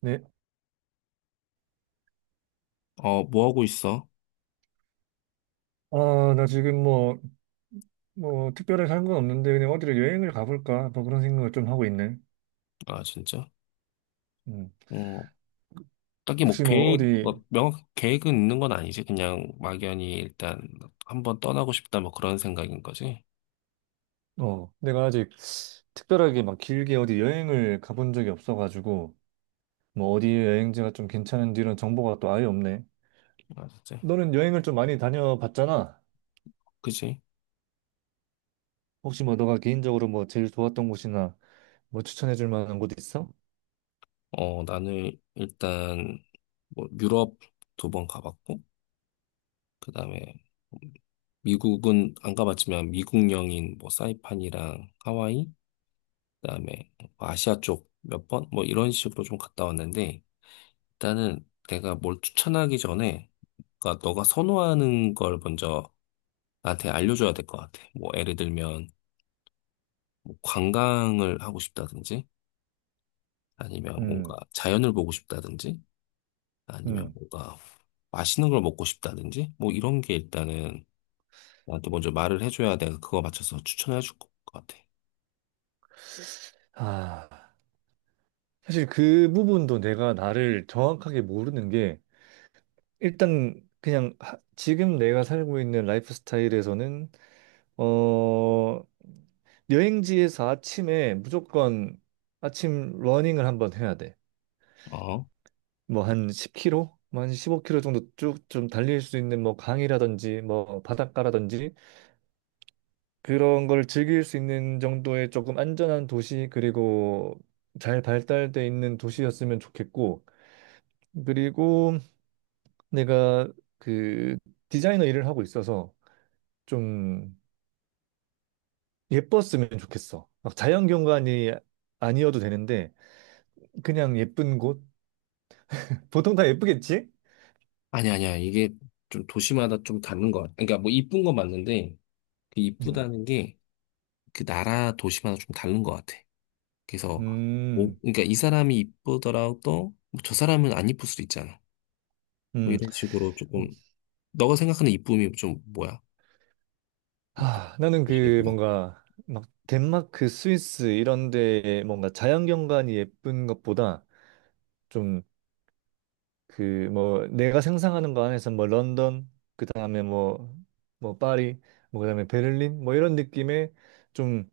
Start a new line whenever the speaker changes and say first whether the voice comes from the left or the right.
right: 네.
left: 뭐 하고 있어?
right: 아, 나 지금 뭐, 특별하게 한 건 없는데, 그냥 어디를 여행을 가볼까? 뭐 그런 생각을 좀 하고 있네.
left: 아, 진짜?
right: 음.
left: 어, 딱히
right: 혹시 뭐, 어디,
left: 뭐 명확한 계획은 있는 건 아니지. 그냥 막연히 일단 한번 떠나고 싶다 뭐 그런 생각인 거지.
right: 어, 내가 아직 특별하게 막 길게 어디 여행을 가본 적이 없어가지고, 뭐, 어디 여행지가 좀 괜찮은지 이런 정보가 또 아예 없네.
left: 아, 진짜?
right: 너는 여행을 좀 많이 다녀봤잖아.
left: 그지?
right: 혹시 뭐, 너가 개인적으로 뭐, 제일 좋았던 곳이나 뭐, 추천해줄 만한 곳 있어?
left: 나는 일단 뭐 유럽 두 번 가봤고, 그 다음에 미국은 안 가봤지만 미국령인 뭐 사이판이랑 하와이, 그 다음에 아시아 쪽 몇 번? 뭐 이런 식으로 좀 갔다 왔는데, 일단은 내가 뭘 추천하기 전에, 그러니까 너가 선호하는 걸 먼저 나한테 알려줘야 될 것 같아. 뭐, 예를 들면, 뭐 관광을 하고 싶다든지, 아니면 뭔가
right: 음,
left: 자연을 보고 싶다든지, 아니면
right: 음.
left: 뭔가 맛있는 걸 먹고 싶다든지, 뭐, 이런 게 일단은 나한테 먼저 말을 해줘야 내가 그거 맞춰서 추천해 줄 것 같아.
right: 아, 사실 그 부분도 내가 나를 정확하게 모르는 게, 일단 그냥 지금 내가 살고 있는 라이프 스타일에서는 어 여행지에서 아침에 무조건 아침 러닝을 한번 해야 돼.
left: 어?
right: 뭐 한 10km, 뭐한 15km 정도 쭉 좀 달릴 수 있는 뭐 강이라든지 뭐 바닷가라든지 그런 걸 즐길 수 있는 정도의 조금 안전한 도시 그리고 잘 발달돼 있는 도시였으면 좋겠고 그리고 내가 그 디자이너 일을 하고 있어서 좀 예뻤으면 좋겠어. 막 자연경관이 아니어도 되는데 그냥 예쁜 곳? 보통 다 예쁘겠지?
left: 아니, 아니야. 이게 좀 도시마다 좀 다른 것 같아. 그러니까 뭐, 이쁜 건 맞는데, 그
right: 음,
left: 이쁘다는 게 그 나라 도시마다 좀 다른 것 같아. 그래서, 뭐,
right: 음,
left: 그러니까 이 사람이 이쁘더라도, 뭐저 사람은 안 이쁠 수도 있잖아. 뭐
right: 음.
left: 이런 식으로 조금 너가 생각하는 이쁨이 좀 뭐야? 이쁘-
right: 하, 나는 그
left: 예쁘다.
right: 뭔가 막 덴마크, 스위스 이런 데 뭔가 자연경관이 예쁜 것보다 좀 그 뭐 내가 상상하는 거 안에서 뭐 런던, 그 다음에 뭐 파리, 뭐 그다음에 베를린 뭐 이런 느낌의 좀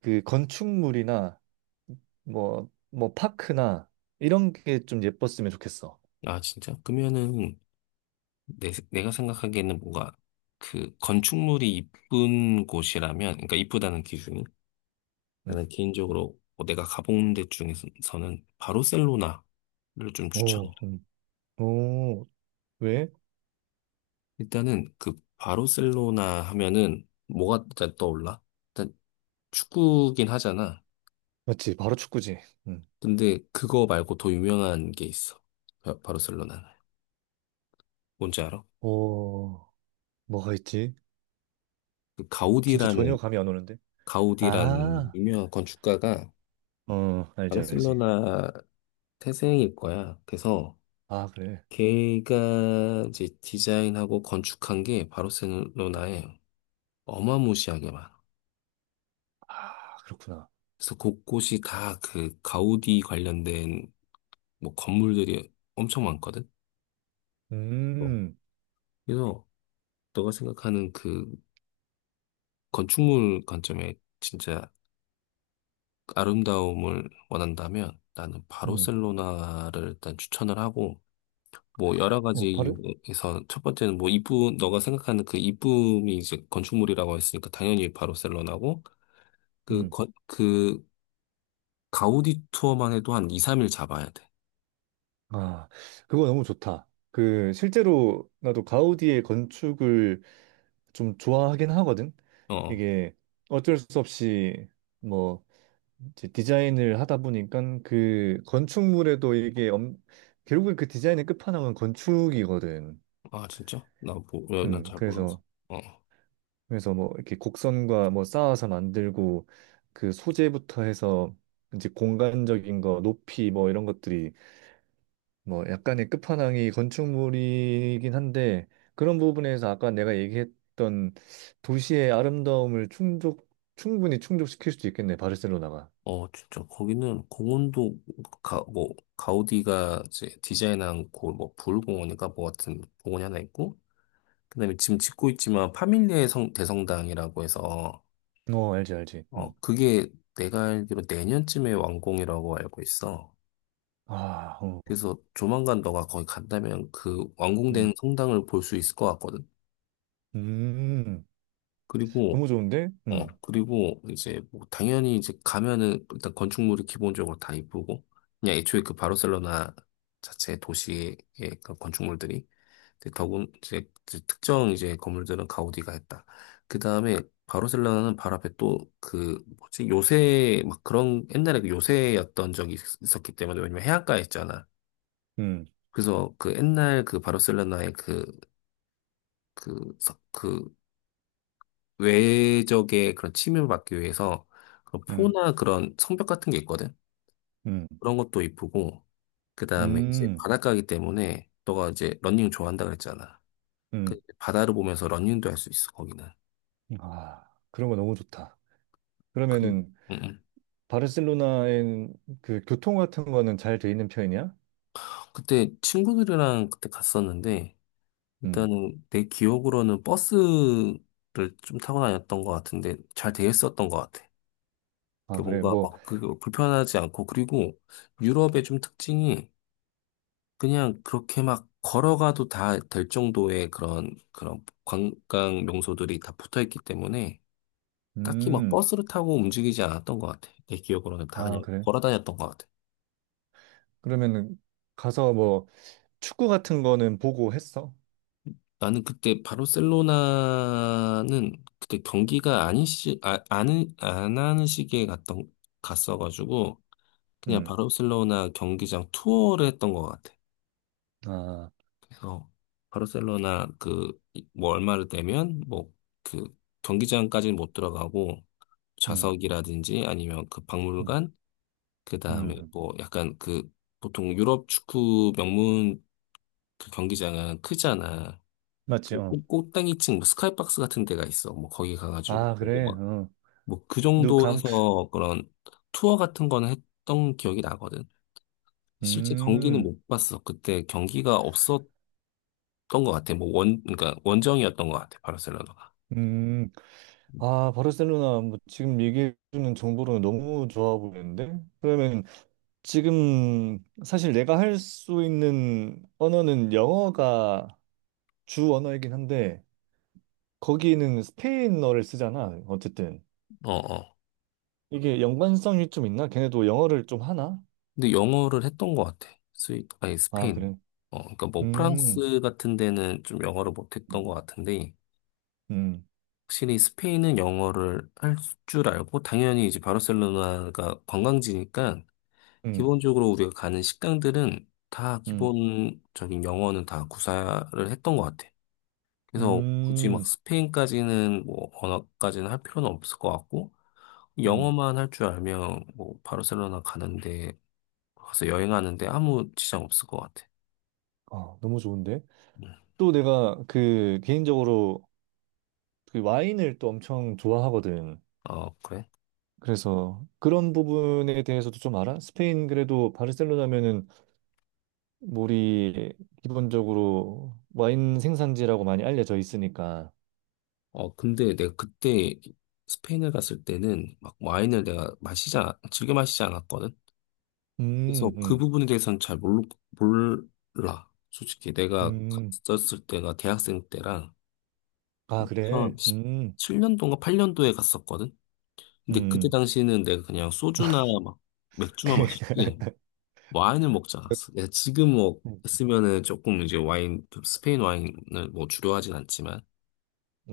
right: 그 건축물이나 뭐, 파크나 이런 게 좀 예뻤으면 좋겠어.
left: 아, 진짜? 그러면은 내가 생각하기에는 뭔가 그 건축물이 이쁜 곳이라면, 그러니까 이쁘다는 기준이
right: 음.
left: 나는 개인적으로 뭐 내가 가본 데 중에서는 바르셀로나를 좀 추천해.
right: 오, 오, 왜?
left: 일단은 그 바르셀로나 하면은 뭐가 일단 떠올라? 일단 축구긴 하잖아.
right: 맞지, 바로 축구지. 음.
left: 근데 그거 말고 더 유명한 게 있어. 바르셀로나는. 뭔지 알아?
right: 오, 뭐가 있지?
left: 그
right: 진짜 전혀
left: 가우디라는
right: 감이 안 오는데?
left: 가우디라는
right: 아,
left: 유명한 건축가가
right: 어, 알지, 알지.
left: 바르셀로나 태생일 거야. 그래서
right: 아, 그래.
left: 걔가 이제 디자인하고 건축한 게 바르셀로나에 어마무시하게 많아.
right: 아, 그렇구나.
left: 그래서 곳곳이 다 그 가우디 관련된 뭐 건물들이 엄청 많거든. 어.
right: 음,
left: 그래서 너가 생각하는 그 건축물 관점에 진짜 아름다움을 원한다면 나는
right: 음,
left: 바르셀로나를 일단 추천을 하고, 뭐 여러
right: 어,
left: 가지
right: 바로?
left: 이유에서 첫 번째는 뭐 이쁨, 너가 생각하는 그 이쁨이 이제 건축물이라고 했으니까 당연히 바르셀로나고 그
right: 음.
left: 건- 그 가우디 투어만 해도 한 2, 3일 잡아야 돼.
right: 아, 그거 너무 좋다. 그, 실제로 나도 가우디의 건축을 좀 좋아하긴 하거든.
left: 어.
right: 이게 어쩔 수 없이 뭐 이제 디자인을 하다 보니까 그 건축물에도 이게 결국에 그 디자인의 끝판왕은 건축이거든.
left: 아, 진짜? 나 뭐, 난잘 몰라서.
right: 그래서
left: 어.
right: 뭐 이렇게 곡선과 뭐 쌓아서 만들고 그 소재부터 해서 이제 공간적인 거, 높이 뭐 이런 것들이 뭐 약간의 끝판왕이 건축물이긴 한데 그런 부분에서 아까 내가 얘기했던 도시의 아름다움을 충족 충분히 충족시킬 수도 있겠네 바르셀로나가.
left: 어, 진짜 거기는 공원도 뭐 가우디가 이제 디자인한 그뭐 부울공원인가 뭐 같은 공원이 하나 있고 그다음에 지금 짓고 있지만 파밀리의 성 대성당이라고 해서,
right: 어 알지 알지. 음.
left: 그게 내가 알기로 내년쯤에 완공이라고 알고 있어.
right: 아, 어,
left: 그래서 조만간 너가 거기 간다면 그
right: 음,
left: 완공된 성당을 볼 수 있을 것 같거든.
right: 음,
left: 그리고,
right: 너무 좋은데?
left: 어, 그리고 이제 뭐 당연히 이제 가면은 일단 건축물이 기본적으로 다 이쁘고, 그냥 애초에 그 바르셀로나 자체 도시의 그 건축물들이 이제 더군 이제 특정 이제 건물들은 가우디가 했다. 그 다음에 바르셀로나는 바로 앞에 또 그 뭐지 요새 막 그런 옛날에 그 요새였던 적이 있었기 때문에, 왜냐면 해안가에 있잖아.
right: 음,
left: 그래서 그 옛날 그 바르셀로나의 그 그 외적의 그런 침입을 막기 위해서 그런
right: 음,
left: 포나 그런 성벽 같은 게 있거든.
right: 음,
left: 그런 것도 이쁘고 그 다음에 이제
right: 음,
left: 바닷가이기 때문에 너가 이제 러닝 좋아한다 그랬잖아. 그
right: 음.
left: 바다를 보면서 러닝도 할 수 있어 거기는.
right: 아 그런 거 너무 좋다.
left: 그,
right: 그러면은
left: 음.
right: 바르셀로나엔 그 교통 같은 거는 잘 돼 있는 편이야?
left: 그때 친구들이랑 그때 갔었는데,
right: 음.
left: 일단은 내 기억으로는 버스를 좀 타고 다녔던 것 같은데, 잘 되어 있었던 것 같아.
right: 아
left: 그
right: 그래
left: 뭔가
right: 뭐.
left: 막 그 불편하지 않고, 그리고 유럽의 좀 특징이 그냥 그렇게 막 걸어가도 다 될 정도의 그런 관광 명소들이 다 붙어 있기 때문에 딱히 막
right: 음.
left: 버스를 타고 움직이지 않았던 것 같아. 내 기억으로는 다
right: 아,
left: 그냥
right: 그래.
left: 걸어 다녔던 것 같아.
right: 그러면은 가서 뭐 축구 같은 거는 보고 했어?
left: 나는 그때 바르셀로나는 그때 경기가 아닌 시, 아, 안안 하는 시기에 갔어가지고 그냥
right: 음.
left: 바르셀로나 경기장 투어를 했던 것 같아.
right: 아,
left: 그래서 바르셀로나 그, 뭐 얼마를 내면 뭐 그 경기장까지는 못 들어가고
right: 음,
left: 좌석이라든지 아니면 그
right: 음,
left: 박물관, 그 다음에
right: 음.
left: 뭐 약간 그 보통 유럽 축구 명문 그 경기장은 크잖아.
right: 맞지,
left: 그
right: 어.
left: 꼭대기층 뭐 스카이박스 같은 데가 있어. 뭐 거기 가가지고
right: 아,
left: 보고
right: 그래,
left: 막
right: 어.
left: 뭐 그 정도
right: 누캄프.
left: 해서 그런 투어 같은 거는 했던 기억이 나거든. 실제 경기는
right: 음,
left: 못 봤어. 그때 경기가 없었던 것 같아. 뭐 그러니까 원정이었던 것 같아. 바르셀로나가.
right: 음.
left: 음.
right: 아, 바르셀로나, 뭐, 지금 얘기해주는 정보로는 너무 좋아 보이는데? 그러면 지금 사실 내가 할 수 있는 언어는 영어가 주 언어이긴 한데, 거기는 스페인어를 쓰잖아, 어쨌든.
left: 어, 어.
right: 이게 연관성이 좀 있나? 걔네도 영어를 좀 하나?
left: 근데 영어를 했던 것 같아. 아니,
right: 아,
left: 스페인.
right: 그래.
left: 그러니까 뭐
right: 음,
left: 프랑스 같은 데는 좀 영어를 못했던
right: 음.
left: 것 같은데,
right: 음,
left: 확실히 스페인은 영어를 할 줄 알고, 당연히 이제 바르셀로나가 관광지니까,
right: 음,
left: 기본적으로 우리가 가는 식당들은 다
right: 음.
left: 기본적인 영어는 다 구사를 했던 것 같아. 그래서 굳이 막
right: 음,
left: 스페인까지는 뭐 언어까지는 할 필요는 없을 것 같고,
right: 음.
left: 영어만 할 줄 알면 뭐 바르셀로나 가는데, 가서 여행하는데 아무 지장 없을 것 같아.
right: 아, 너무 좋은데? 또 내가 그 개인적으로 그 와인을 또 엄청 좋아하거든.
left: 아, 그래?
right: 그래서 그런 부분에 대해서도 좀 알아? 스페인 그래도 바르셀로나면은 우리 기본적으로 와인 생산지라고 많이 알려져 있으니까.
left: 근데 내가 그때 스페인을 갔을 때는 막 와인을 내가 즐겨 마시지 않았거든? 그래서
right: 음,
left: 그
right: 음,
left: 부분에 대해서는 잘 몰라. 솔직히 내가
right: 음.
left: 갔었을 때가 대학생 때랑
right: 아, 그래?
left: 2017년도인가 8년도에 갔었거든? 근데 그때
right: 음.
left: 당시에는 내가 그냥 소주나 막 맥주만 마셨지, 와인을 먹지 않았어. 내가 지금 뭐,
right: 그러니까.
left: 했으면은 조금 이제 와인, 스페인 와인을 뭐 주려하진 않지만,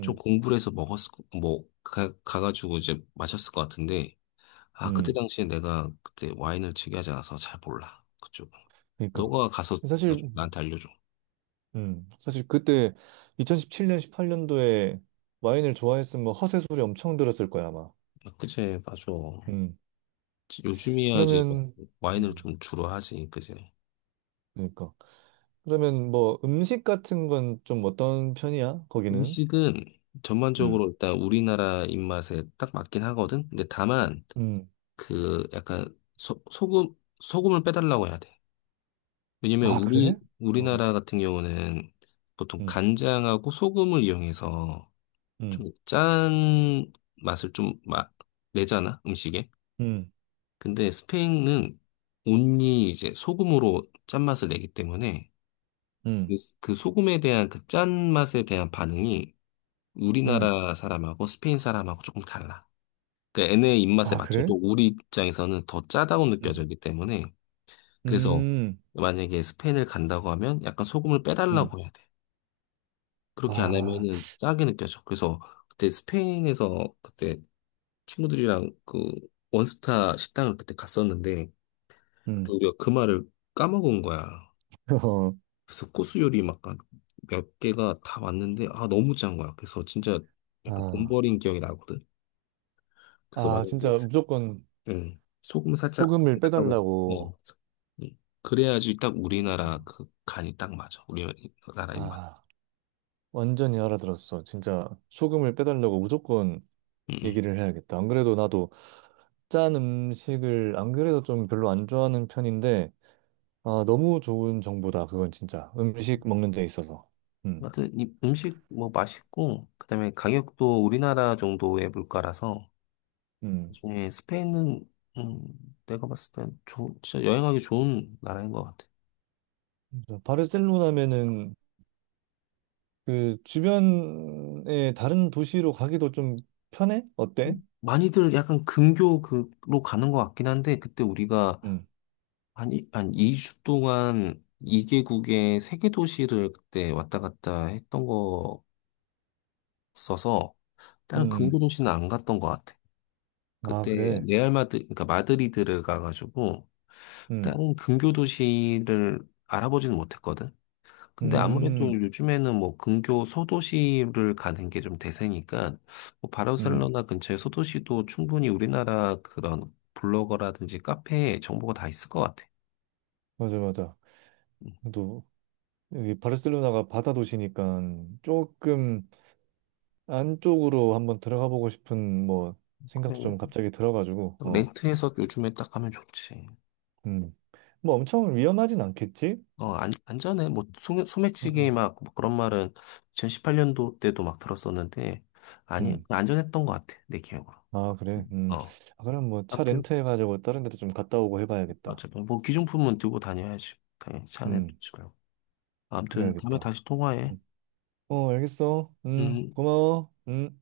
left: 좀 공부를 해서 먹었을, 가가지고 이제 마셨을 것 같은데, 아, 그때
right: 음.
left: 당시에 내가 그때 와인을 즐겨하지 않아서 잘 몰라. 그쪽은.
right: 그러니까.
left: 너가 가서 나-
right: 사실
left: 나한테 알려줘.
right: 그때 2017년, 18년도에 와인을 좋아했으면 뭐 허세 소리 엄청 들었을 거야, 아마.
left: 아, 그치, 맞아.
right: 음,
left: 요즘이야 이제 뭐
right: 그러면,
left: 와인을
right: 음,
left: 좀 주로 하지, 그치.
right: 그러니까. 그러면 뭐 음식 같은 건 좀 어떤 편이야, 거기는?
left: 음식은
right: 음,
left: 전반적으로 일단 우리나라 입맛에 딱 맞긴 하거든? 근데 다만,
right: 음.
left: 그 약간 소, 소금, 소금을 빼달라고 해야 돼. 왜냐면
right: 아,
left: 우리
right: 그래? 어,
left: 우리나라 같은 경우는 보통
right: 음,
left: 간장하고 소금을 이용해서
right: 음,
left: 좀 짠 맛을 좀 내잖아 음식에.
right: 음,
left: 근데 스페인은 온리 이제 소금으로 짠맛을 내기 때문에
right: 음,
left: 그 소금에 대한 그 짠맛에 대한 반응이
right: 음.
left: 우리나라 사람하고 스페인 사람하고 조금 달라. 그러니까 얘네 입맛에
right: 아, 그래?
left: 맞춰도 우리 입장에서는 더 짜다고
right: 음,
left: 느껴지기 때문에 그래서
right: 음,
left: 만약에 스페인을 간다고 하면 약간 소금을
right: 음.
left: 빼달라고 해야 돼. 그렇게 안
right: 아,
left: 하면은 짜게 느껴져. 그래서 그때 스페인에서 그때 친구들이랑 그 원스타 식당을 그때 갔었는데 그때
right: 음.
left: 우리가 그 말을 까먹은 거야.
right: 어,
left: 그래서 코스 요리 막몇 개가 다 왔는데 아 너무 짠 거야. 그래서 진짜 약간 돈
right: 아,
left: 버린 기억이 나거든. 그래서 만약에
right: 진짜
left: 스-
right: 무조건
left: 응, 소금 살짝
right: 소금을
left: 해달라고
right: 빼달라고.
left: 응. 그래야지 딱 우리나라 그 간이 딱 맞아. 우리나라 입맛.
right: 아. 완전히 알아들었어. 진짜 소금을 빼달라고 무조건
left: 응, 응.
right: 얘기를 해야겠다. 안 그래도 나도 짠 음식을 안 그래도 좀 별로 안 좋아하는 편인데 아 너무 좋은 정보다. 그건 진짜 음식 먹는 데 있어서. 음,
left: 하여튼 이 음식 뭐 맛있고 그다음에 가격도 우리나라 정도의 물가라서
right: 음.
left: 나중에 스페인은 내가 봤을 땐 진짜 여행하기 좋은 나라인 것 같아.
right: 그래서 바르셀로나면은 그 주변에 다른 도시로 가기도 좀 편해? 어때?
left: 많이들 약간 근교 그로 가는 것 같긴 한데 그때 우리가
right: 음,
left: 한 2주 동안 2개국의 세개 도시를 그때 왔다 갔다 했던 거 써서 다른 근교
right: 음.
left: 도시는 안 갔던 것 같아.
right: 아
left: 그때
right: 그래.
left: 레알 마드 그러니까 마드리드를 가가지고
right: 음,
left: 다른 근교 도시를 알아보지는 못했거든. 근데 아무래도
right: 음,
left: 요즘에는 뭐 근교 소도시를 가는 게 좀 대세니까 뭐
right: 음.
left: 바르셀로나 근처의 소도시도 충분히 우리나라 그런 블로거라든지 카페에 정보가 다 있을 것 같아.
right: 맞아 맞아.
left: 음,
right: 또 여기 바르셀로나가 바다 도시니까 조금 안쪽으로 한번 들어가 보고 싶은 뭐 생각도
left: 그래.
right: 좀 갑자기 들어가지고 어.
left: 렌트해서 요즘에 딱 가면 좋지.
right: 음. 뭐 엄청 위험하진 않겠지?
left: 어, 안, 안전해. 뭐, 소매치기
right: 음.
left: 막, 뭐 그런 말은 2018년도 때도 막 들었었는데, 아니,
right: 음.
left: 안전했던 것 같아. 내 기억으로.
right: 아, 그래. 음.
left: 어.
right: 아, 그럼 뭐 차
left: 아무튼,
right: 렌트해 가지고 다른 데도 좀 갔다 오고 해 봐야겠다.
left: 어쨌든, 뭐, 기준품은 들고 다녀야지. 당연히 차 안에
right: 음.
left: 두지 말고. 아무튼, 다음에
right: 그래야겠다.
left: 다시 통화해.
right: 음. 어, 알겠어. 음.
left: 음.
right: 고마워. 음.